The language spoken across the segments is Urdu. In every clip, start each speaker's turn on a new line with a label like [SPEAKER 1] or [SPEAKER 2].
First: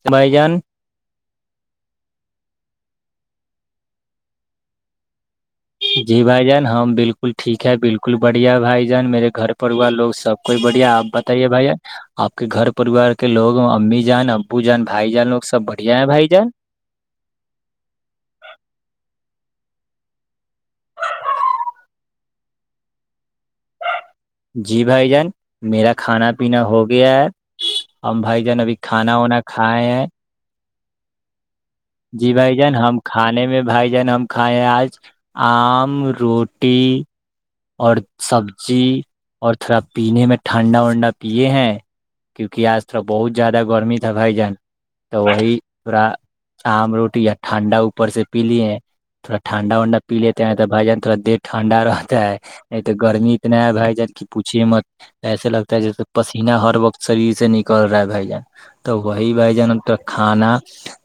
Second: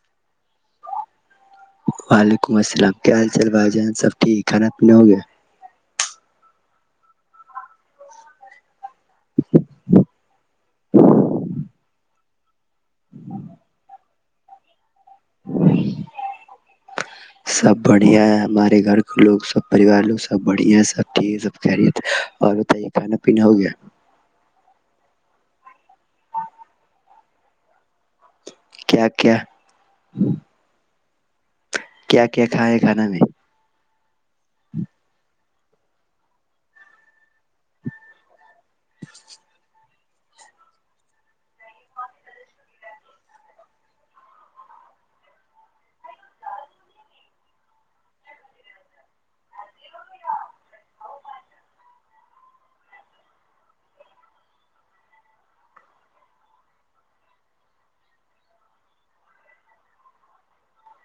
[SPEAKER 1] س بائی جان
[SPEAKER 2] وعلیکم السلام کیا حال چال بھائی جان سب ٹھیک کھانا پنے ہو گیا
[SPEAKER 1] جی بھائی جان ہاں بالکل ٹھیک ہے بالکل بڑھیا ہے بھائی جان میرے گھر پریوار لوگ سب کوئی بڑھیا آپ بتائیے بھائی آپ کے گھر پریوار کے لوگ امی جان ا پوجا [unintelligible]
[SPEAKER 2] سب بڑھیا ہے ہمارے گھر کے لوگ سب پریوار لوگ سب بڑھیا سب ٹھیک ہے سب کہہ رہیے تھے اور بتائیے کھانا پینا ہو گیا
[SPEAKER 1] جی بھائی جان میرا کھانا پینا ہو گیا ہے ہم بھائی جان ابھی
[SPEAKER 2] کیا
[SPEAKER 1] کھانا
[SPEAKER 2] کیا
[SPEAKER 1] وانا کھائے ہیں
[SPEAKER 2] کیا
[SPEAKER 1] جی
[SPEAKER 2] کیا
[SPEAKER 1] بھائی جان
[SPEAKER 2] کھائے
[SPEAKER 1] ہم
[SPEAKER 2] کھانا
[SPEAKER 1] کھانے میں بھائی جان ہم کھائے ہیں آج آم روٹی اور سبزی اور تھوڑا پینے میں ٹھنڈا ونڈا پیے ہیں کیونکہ آج تھوڑا بہت زیادہ گرمی تھا بھائی جان تو وہی تھوڑا آم روٹی یا ٹھنڈا اوپر سے پی لیے تھوڑا ٹھنڈا وڈا پی لیتے ہیں تو بھائی جان تھوڑا دیر ٹھنڈا رہتا ہے نہیں تو گرمی اتنا ہے بھائی جان کی پوچھیے مت ایسے لگتا ہے جیسے پسینہ ہر وقت شریر سے نکل رہا ہے بھائی جان تو وہی بھائی جان ہما کھانا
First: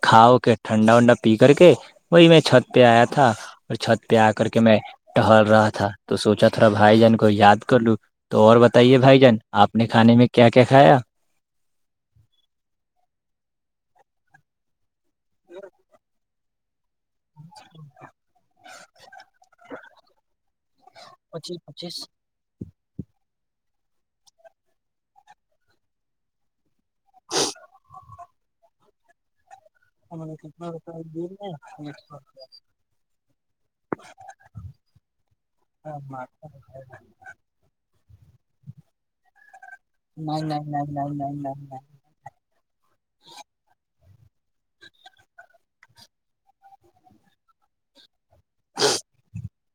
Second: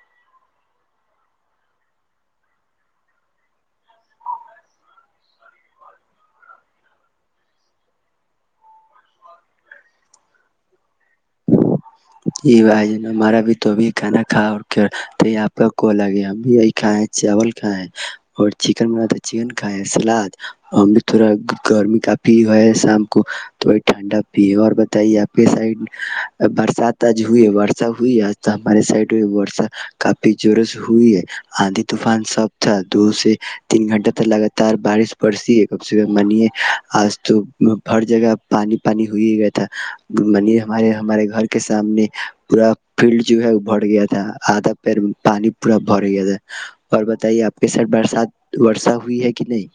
[SPEAKER 1] کھاؤ کے ٹھنڈا ونڈا پی کر کے وہی میں چھت پہ آیا تھا اور چھت پہ آ کر کے میں ٹہل رہا تھا تو سوچا تھوڑا بھائی جان کو یاد کر لوں تو اور بتائیے بھائی جان آپ نے کھانے میں کیا کیا کھایا
[SPEAKER 2] یہ بھائی جن ہمارا بھی تو بھی کھانا کھا اور کیا یہ آپ کا کوال آ گیا کھ ہے چاول کھ ہے اور چکن بناتا چکن کھائے سلاد ہم نے تھوڑا گرمی کافی ہے شام کو تو ب ٹھنڈا پیے اور بتائیے آپ کے سائڈ برسات ج ہوئی ہے واٹسپ ہوئی ہے ہمارے سائٹ واسپ کافی زور سے ہوئی ہے آندھی طوفان سب تھا دو سے تین گھنٹہ ت لگاتار بارش پڑتی ہے کم سے کم منی آج تو ہر جگہ پانی پانی ہوئی ہی گیا تھا منی ہمارے ہمارے گھر کے سامنے پورا فیلڈ جو ہے بھر گیا تھا کیا [unintelligible] آدھا پیر پانی [unintelligible] پورا با رہی گ تھا ہے اور بتائیے آپ کے سر برسات ورشا ہوئی ہے کہ نہیں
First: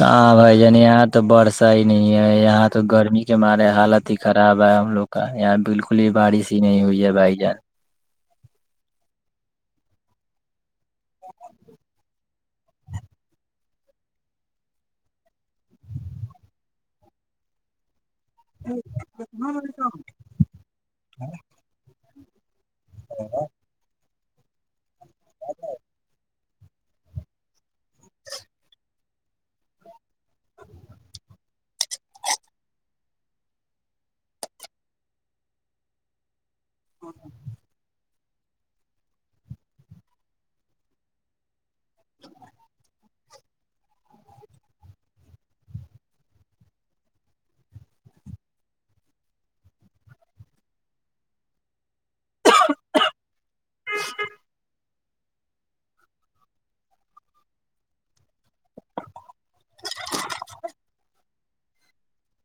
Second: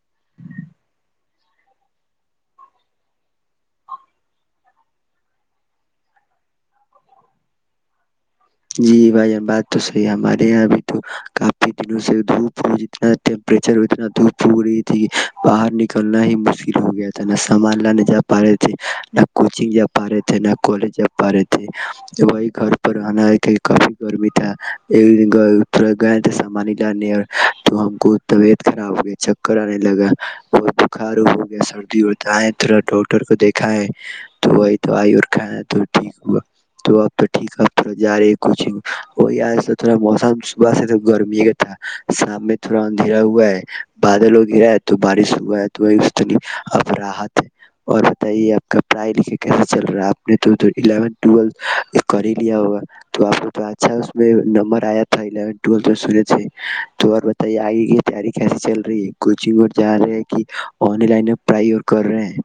[SPEAKER 1] ہاں بھائی جان یہاں تو برس صح ہی نہیں ہے یہاں تو گرمی کے مارے حالت ہی خراب ہے ہم لوگ کا یہاں بالکل ہی بارش ہی نہیں ہوئی ہے بھائی جان
[SPEAKER 2] جی بھائی جان بات تو صحی ہے ہمارے یہاں ابھی تو کافی دنوں سے دھوپ جتنا ٹیمپریچر اتنا دھوپ ہو رہی تھی باہر نکلنا ہی مشکل ہو گیا تھا نہ سامان لا جا نہ کوچنگ رہے تھ نہ کالج رہی تھے جبائی گھر [inaudible] [inaudible] گرمی تھا ایک سام تو ہم کو طبیعت خراب ہو گئی چکر آنے لگا وہ بخار ہو گیا سردی ورد آئے تھڑا ڈاکٹر کو دیکھا ہے تو وہی دوائی اور کھائے تو ٹھیک ہوا تو آپ پہ ٹھیک آپ جا رہے کچ وہی آج سے تھوڑا موسم صبح سے تو گرمی سام تھورا اندھیرا بادلوں گرا ہے تو بارش ہوا ہے تو ا ر ہے اور بتائیے آپ کا پڑھائی لے کیسے چل رہا ہے آپ نے توون لیا ہوگا تو آ کو اچھا اس میں نمبر آیا تھا ون تو اور بتائیے آگے کی تیاری کیسی چل رہی ہے کوچنگ جا رہے ہے کہ آ لائن پڑھائی اور کر رہے ہیں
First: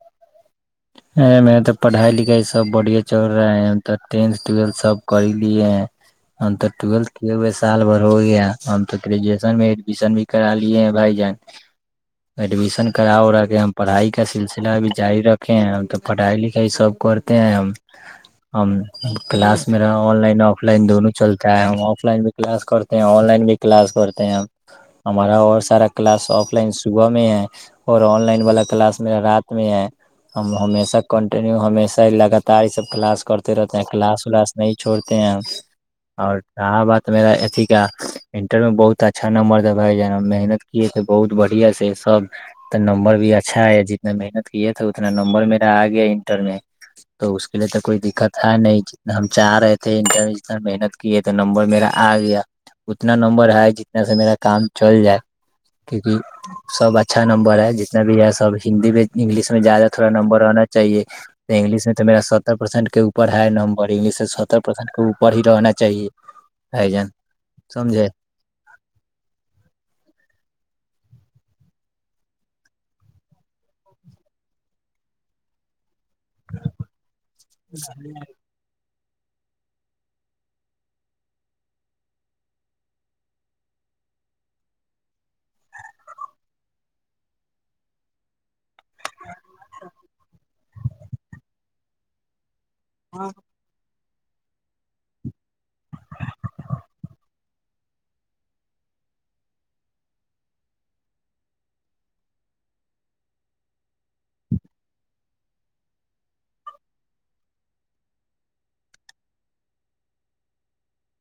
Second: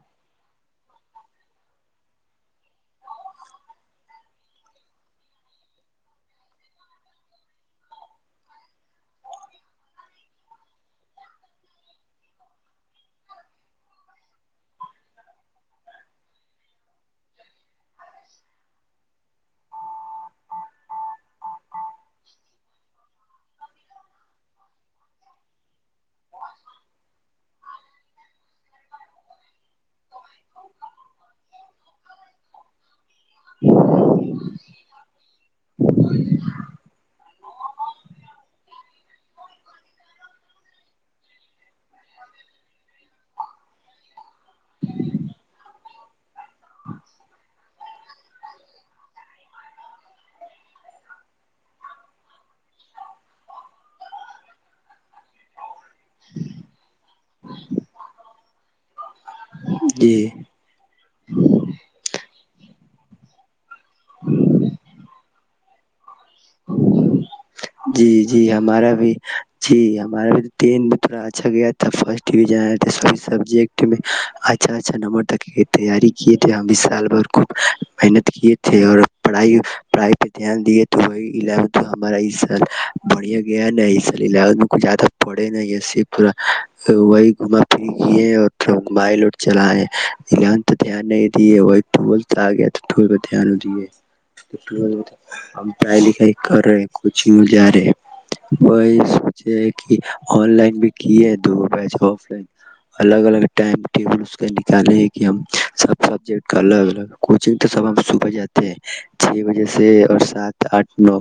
[SPEAKER 1] تو پڑھائی لکھائی سب بڑے چڑ رہا ہے تو ٹینتھ ٹویلھ سب کر ہی لیے ہیں ہم تو ٹولھ کیے ہوئے سال بھر ہوگیا ہم تو گریجویشن میں ایڈمیشن بھی کرا لیے ہیں بھائی جان ایڈمیشن کرا را کے ہم پڑھائی کا سلسلہ بھی جاری رکھ تو پڑھائی لکھائی سب کرتے ہیں ہم ہم کلاس میرا آن لائن آف لائن دونوں چلتا ہے ہم آف لائن بھی کلاس کرتے ہیں آن لائن بھی کلاس کرتے ہیں ہمارا اور سارا کلاس آف لائن صبح میں ہے اور آن لائن والا کلاس میرا رات میں ہے ہم ہمیشہ کنٹینیو ہمیشہ لگاتار یہ سب کلاس کرتے رہتے ہیں کلاس ولاس نہیں چھوڑتے ہیں اور رہا بات میرا اھی کیا انٹر میں بہت اچھا نمبر جا محنت کیے تھے بہت بڑھیا سے سب نمبر بھی اچھا ہے جتنے محنت کیے تھ تھا اتنا نمبر میرا آ گیا انٹر میں تو اس کے لیے تو کوئی دقت ہے نہیں جتنا ہم چاہ رہے تھے انٹر میں جتنا محنت کیے تو نمبر میرا آ گیا اتنا نمبر ہے جتنا سے میرا کام چل جائے کیوںکہ سب اچھا نمبر ہے جتنا بھی سب ہندی میں انگلش میں پھا
[SPEAKER 2] جی
[SPEAKER 1] نمبر آنا چاہیے انگلش میں تو میرا ستر پرسینٹ کے اوپر ہے اورگش ستر پردان کو پڑ ہی رہنا چاہیے بھائی جان سمجھے
[SPEAKER 2] جی جی ہمارا بھی جی ہمارا بھی ٹین میں تھوڑا اچھا گیا تھا فرسٹ ڈویژن آیا تھاے سب سبجیکٹ میں اچھا اچھا نمبر تک کے تیاری کیے تھے ہم بھی سال بھر خوب محنت کیے تھے اور پڑھائی پڑھائی پہ دھیان دیے تو وہی الیونت ہمارا اس سال بڑھیا گیا نا اس سال الیونتھ میں کھ زیادہ پڑے نہیںے پورا وہی گھما پری کیے اور پ گھائے لوٹ چلائے الیونھ تو دھیان نہیں دیے وہ ٹل آ گیا تھوڑے بتھی آل ہوجے ہمائ کر رہے کوچنگ جا رہے وہی سوچے ہے کہ آن لائن بھی کی ہے دو بیچ آف لائن الگ الگ ٹائم ٹیبل اس کا نکالے ہیں کہ ہم سب سبجیکٹ کا الگ الگ کوچنگ تو سب ہم صبح جاتے ہیں چھ بجے سے اور سات آٹھ لو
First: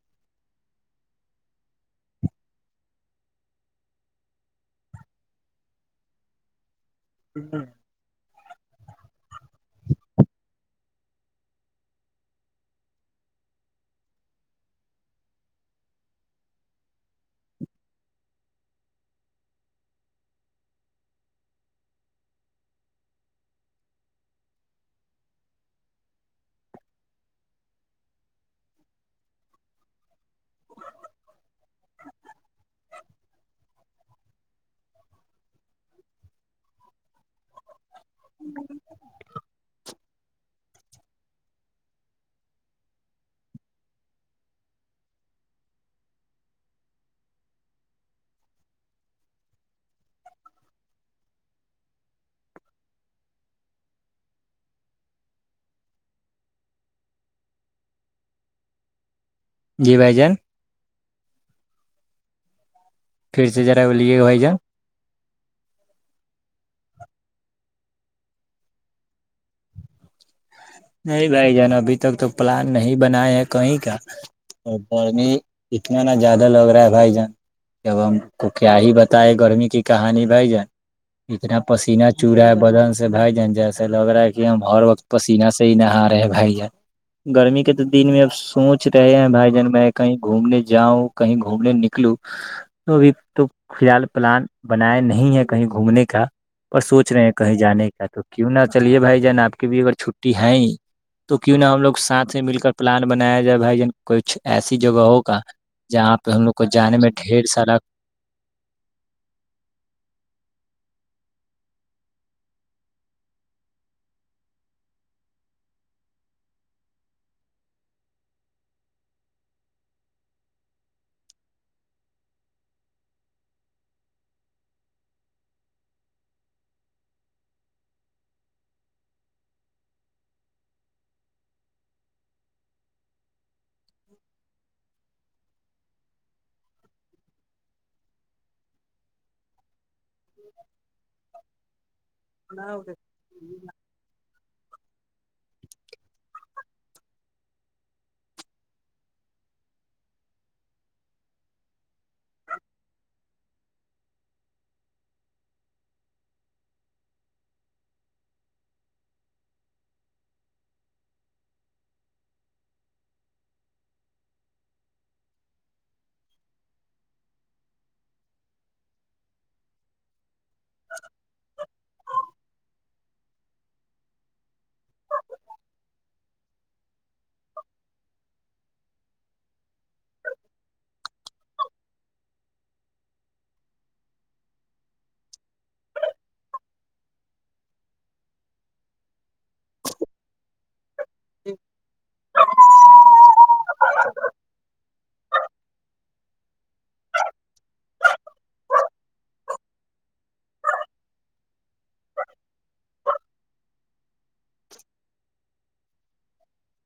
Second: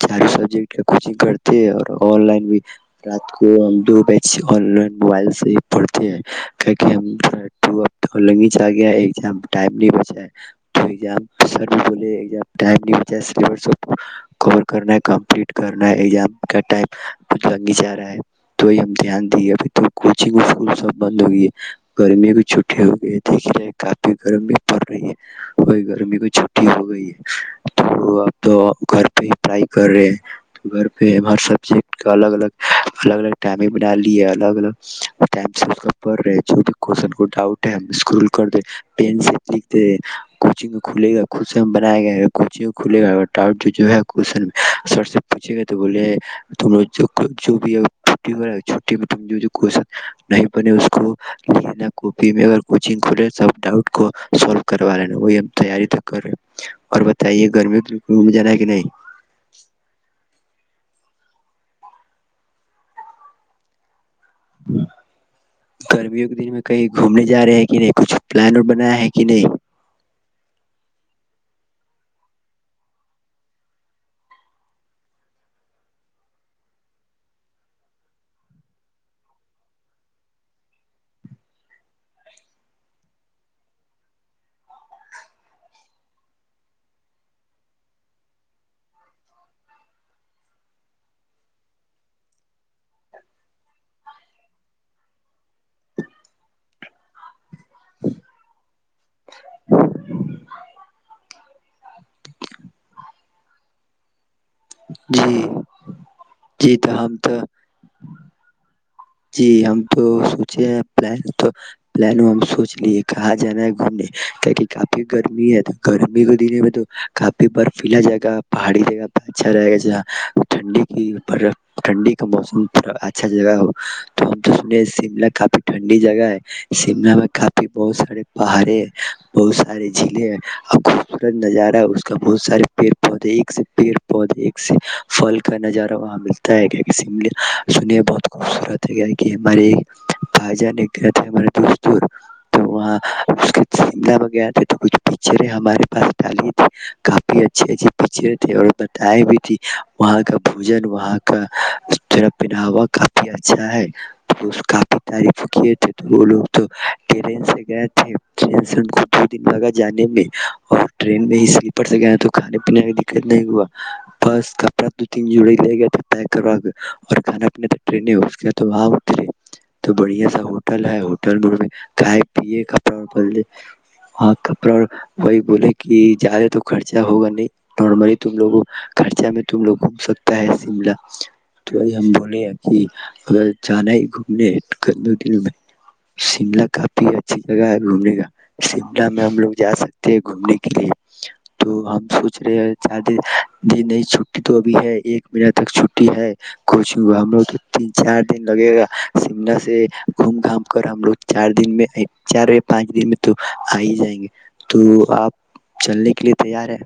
[SPEAKER 2] چار سو س کوچنگ کرتے ہیں اور آن لائن بھی رات کو دو بیچ آن لائن موبائل سے ہی پڑھتے ہیں ہم ٹو ہ لیں گی گ ٹائم نہیں بچ سر بھی بولے ٹم ب س ک کرنا کمپٹ کرنا ہے ایام کا ٹائم لگ جا رہا ہے تو ہم د دیے اب تو کوچنگ اسکول سب بند ہو گئی گرمی کی چ ہو گئی دیکا کافی گرمی پڑ رہی ہے وہ گرمی کی چٹی ہو گئی ہے تو تو گھر پہ ہی پڑھائی کر رہے ہیں تو گھر پہ ہر سبجیکٹ کا الگ الگ الگ الگ ٹائمگ بنا لیے الگ الگ ٹائم سے اس کا پڑھ رہے ہے جو بھی کوشچن کو ڈاؤٹ ہے ہم اسکرول کر دیں پین سے لکھ د کوچنگ کھلے گا خوش ہم بنایا گیا کچی کھلے گا ڈن سر سے پوچھے گئے بولے بھی چا چن نہیں بنے اس کو لیناپی میں کوچگ ک سب ڈٹ کو س کروا لینا وہی ہم تیاری تو کر رہے اور بتائیے گر ہ بھی ج رہا ہے کہ نہیں
[SPEAKER 1] جی بھ جان پھر سے جا
[SPEAKER 2] گرمیوں کے دن میں کہیں گھومنے ج رہے ہیں کہ نہیں کچھ پلان اور بنایا ہے کہ نہیں
[SPEAKER 1] نہیں بھائی جان ابھی تک تو پلان نہیں بنائے ہیں کہیں کا اور گرمی اتنا نہ زیادہ لگ رہا ہے بھائی جان جب ہم کو کیا ہی بتائے گرمی کی کہانی بھائی جان اتنا پسینہ چ رہا ہے بدن سے بھائی جان جیسا لگ رہا ہے کہ ہم ہر وقت پسینہ ی نہ آار رہے ہیں بھائی جان گرمی کے تو دن میں اب سوچ رہے ہیں بھائی جان میں کہیں گھومنے جاؤں کہیں گھومنے نکلوں تو ابھی تو فی الحال پلان بناائے نہیں ہے کہیں گھومنے کا پر سوچ رہے ہیں کہیں جے کا تو کیوں نہ چلیے بھائی جان آ کی بھی اگر چھ نہیں تو کیوں نہا ہم لوگ ساتھ ہی مل کر پلان بنایا جائے بھائی جان کچھ ایسی جگہ ہوگا
[SPEAKER 2] جی
[SPEAKER 1] جہاں پہ ہم لوگ کو
[SPEAKER 2] جی
[SPEAKER 1] جانے
[SPEAKER 2] تو
[SPEAKER 1] میں
[SPEAKER 2] ہم تو
[SPEAKER 1] ڈھیر سارا
[SPEAKER 2] جی ہم تو سوچے ہیں پل تو پلان ہم سوچ لیے کہاں جانا ہے گھومنے کی کہ کافی گرمی ہے تو گرمی کے دنے میں تو کافی برفیلا جائے گا پہاڑی جگہ اچھا رہے گا ج ٹھنڈی کی برف ٹھنڈی کا موسم اچھا جگہ ہو تو ہم تو سنے شملا کافی ٹھنڈی جگہ ہے شملہ میں کافی بہت سارے پہاڑے بہت سارے جلے ہیں اور خوبصورت نظارہ ہے اس کا بہت سارے پیڑ پودے ایک سے پیڑ پودے ایک سے پھل کا نظارہ وہاں ملتا ہے شم سنی بہت خوبصورت ہے کہ ہمارے ب جا نہیں کیا ت م دور تو وہاں اس کے چ ب گیا تو کچھ پکچر ہمارے پاس ڈالی تھی کافی اچھے اچے پچر تھے اور بتائے بھی تھی وہاں کا بھوجن وہاں کا پہناوا کاف اچھا ہے وہ کافی تعریف کیے تھے تو وہ لوگ تو ٹرین سے گئے تھے ٹرین سے ان کو دو دن لگا جانے میں اور ٹرین میں ہی سلیپر سے گئے تو کھانے پینے کا دقت نہیں ہوا بس کپڑا دو تین جوڑے لے گئے تھے پیک کروا اور کانا پنے ٹن تو وہاں اترے تو بڑھیا سا ہوٹل ہے ہوٹل گ پیے کپڑا اور پلے ہاں کپڑا وہی بولے کہ زیادہ تو خرچہ ہوگا نہیں نارملی تم لوگ خرچہ میں تم لوگ گھوم سکتا ہے شملہ تو وہی ہم بولے کہ اگر جانا ہی گھومنےن میں شملہ کافی اچھی جگہ ہے گھومنے کا شملہ میں ہم لوگ جا سکتے ہیں گھومنے کے لیے تو ہم سوچ رہے ہیں نہیں چھٹی تو ابھی ہے ایک مین تک چھٹی ہے کوچنگ ہم لوگ تو تین چار دن لگے گا شملہ سے گھوم گھام کر ہم لوگ چار دن میں چار پانچ دن میں تو آ ہی جائیں گے تو آپ چلنے کے لیے تیار ہے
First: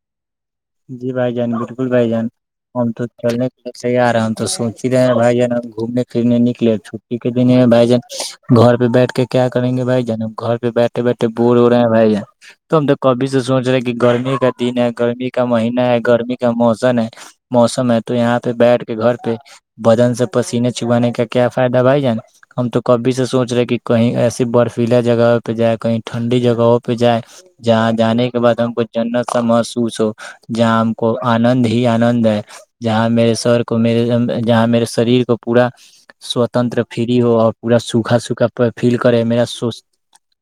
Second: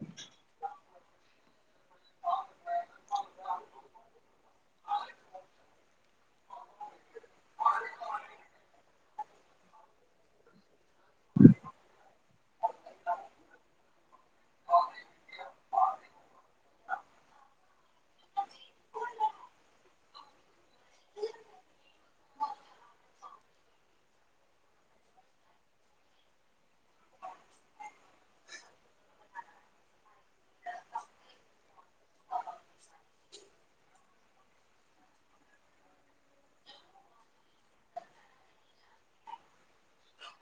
[SPEAKER 1] جی بھائی جان بالکل بھائی جان ہم تو چلنے کے لیے تیار ہیں ہم تو سوچ ہی رہے ہیں بھائی جان ہم گھومنے پھرنے نکلے چھٹی کے دن ہے بھائی جان گھر پہ بیٹھ کے کیا کریں گے بھائی جان گھر پہ بیٹھے بیٹھے بور ہو رہے ہیں بھائی جان تو ہم تو کبھی سے سوچ رہے کہ گرمی کا دن ہے گرمی مو موسم ہے تو یہاں پہ بیٹھ کے گھر پہ بدن سے پسینے چکانے کا کیا فائدہ بھائی جان ہم تو کبھی سے سوچ رہے کہ کہیں ایسی برفیلا جگہ پہ جائے کہیں ٹھنڈی جگہوں پہ جائے جہاں جانے کے بعد ہم کو جنت سا محسوس ہو جہاں ہم کو آنند ہی آنند ہے جہاں میرے سر کو میرے جہاں میرے شریر کو پورا سوتنتر فری ہو اور پورا سوکھا سوکھا فیل کرے میراو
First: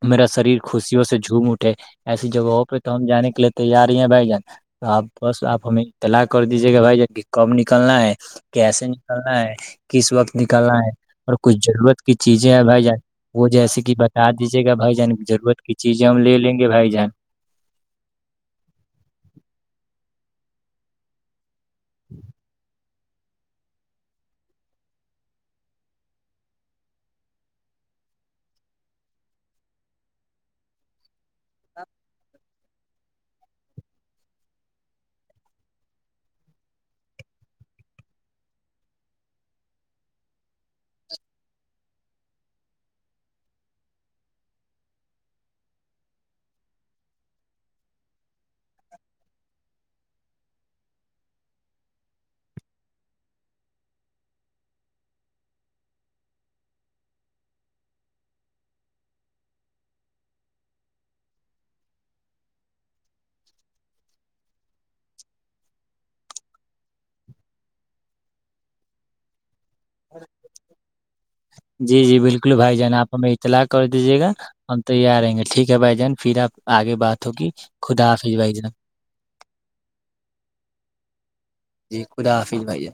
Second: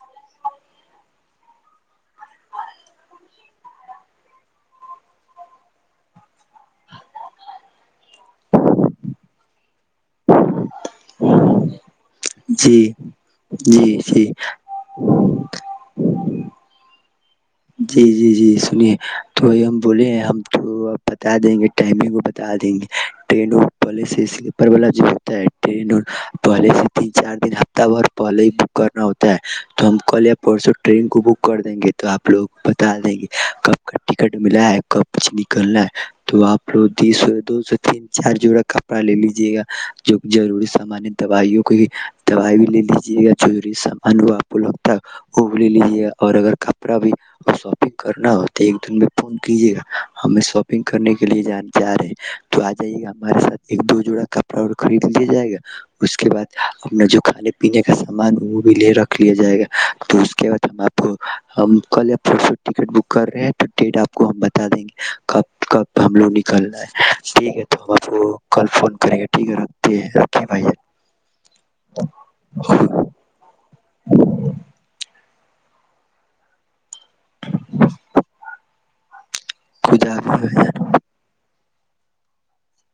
[SPEAKER 1] میرا شریر خوشیوں سے جھوم اٹھے ایسی جگہوں پہ تو ہم جانے کے لیے تیار ہی ہیں بھائی جان تو آپ بس آپ ہمیں اطلاع کر دیجیے کہ بھائی کب نکلنا ہے کیسے نکلنا ہے کس وقت نکلنا ہے اور کچھ ضرورت کی چیزیں ہیں
[SPEAKER 2] جی
[SPEAKER 1] بھائی جان وہ جیسے کہ
[SPEAKER 2] جی جی
[SPEAKER 1] بتا دیجیے گا بھائی جان ضرورت کی چیزیں ہم لے لیں گے بھائی جان
[SPEAKER 2] جی جی جی سنیے تو ہم بولے ہیں ہم تو بتا دیں گے ٹائمنگ وہ بتا دیں گے ٹنوں پہلے سے سلیپر والا ج ہوتا ہے ٹرین پہلے سے تین چار دن ہفتہ بھر پہلے ہی بک کرنا ہوتا ہے تو ہم کل یا پرسوں ٹرین کو بک کر دیں گے تو آپ لوگ بتا دیں گے کب کا ٹکٹ ملا ہے کب کچھ نکلنا ہے تو آپ لوگ سو دو سو تین چار جوڑا کپڑا لے لیجے گا جو ضروری سامان دوائیوں کی دوائی بھی لے لیجیے گاروری سامان وہ آپ لوگ ت وہ لے لیجے گا اور اگر کپڑا بھی اور شاپنگ کرنا ہو تو ایک دن میں فون کیجیے گا ہمیں شاپنگ کرنے کے لیے جان جا رہے ہیں تو آ جائیے گا ہمارے ساتھ ایک دو جوڑا کپڑا و خرید لیا جائے گا اس کے بعد اپنا جو کھانے پینے کا سامان وہ بھی لے رکھ لیا جائے گا تو اس کے بعد ہم آپ کو ہم کل پھر ٹکٹ بک کر رہے ہیں تو ڈیٹ آپ کو ہم بتا دیں گے کب کب ہم لوگ نکلنا ہے ٹھیک ہے تو ہم آپ کو کل فون کریں گے ٹھیک ہے ر
[SPEAKER 1] جی جی بالکل بھائی جان آپ ہمیں اطلاع کر دیجیے گا ہم تیار آ رہیں گے ٹھیک ہے بھائی جان پھر آپ آگے بات ہوگ خدا حافظ بھائی جناب
[SPEAKER 2] خدا حافظ
[SPEAKER 1] جی خدا حافظ بھیا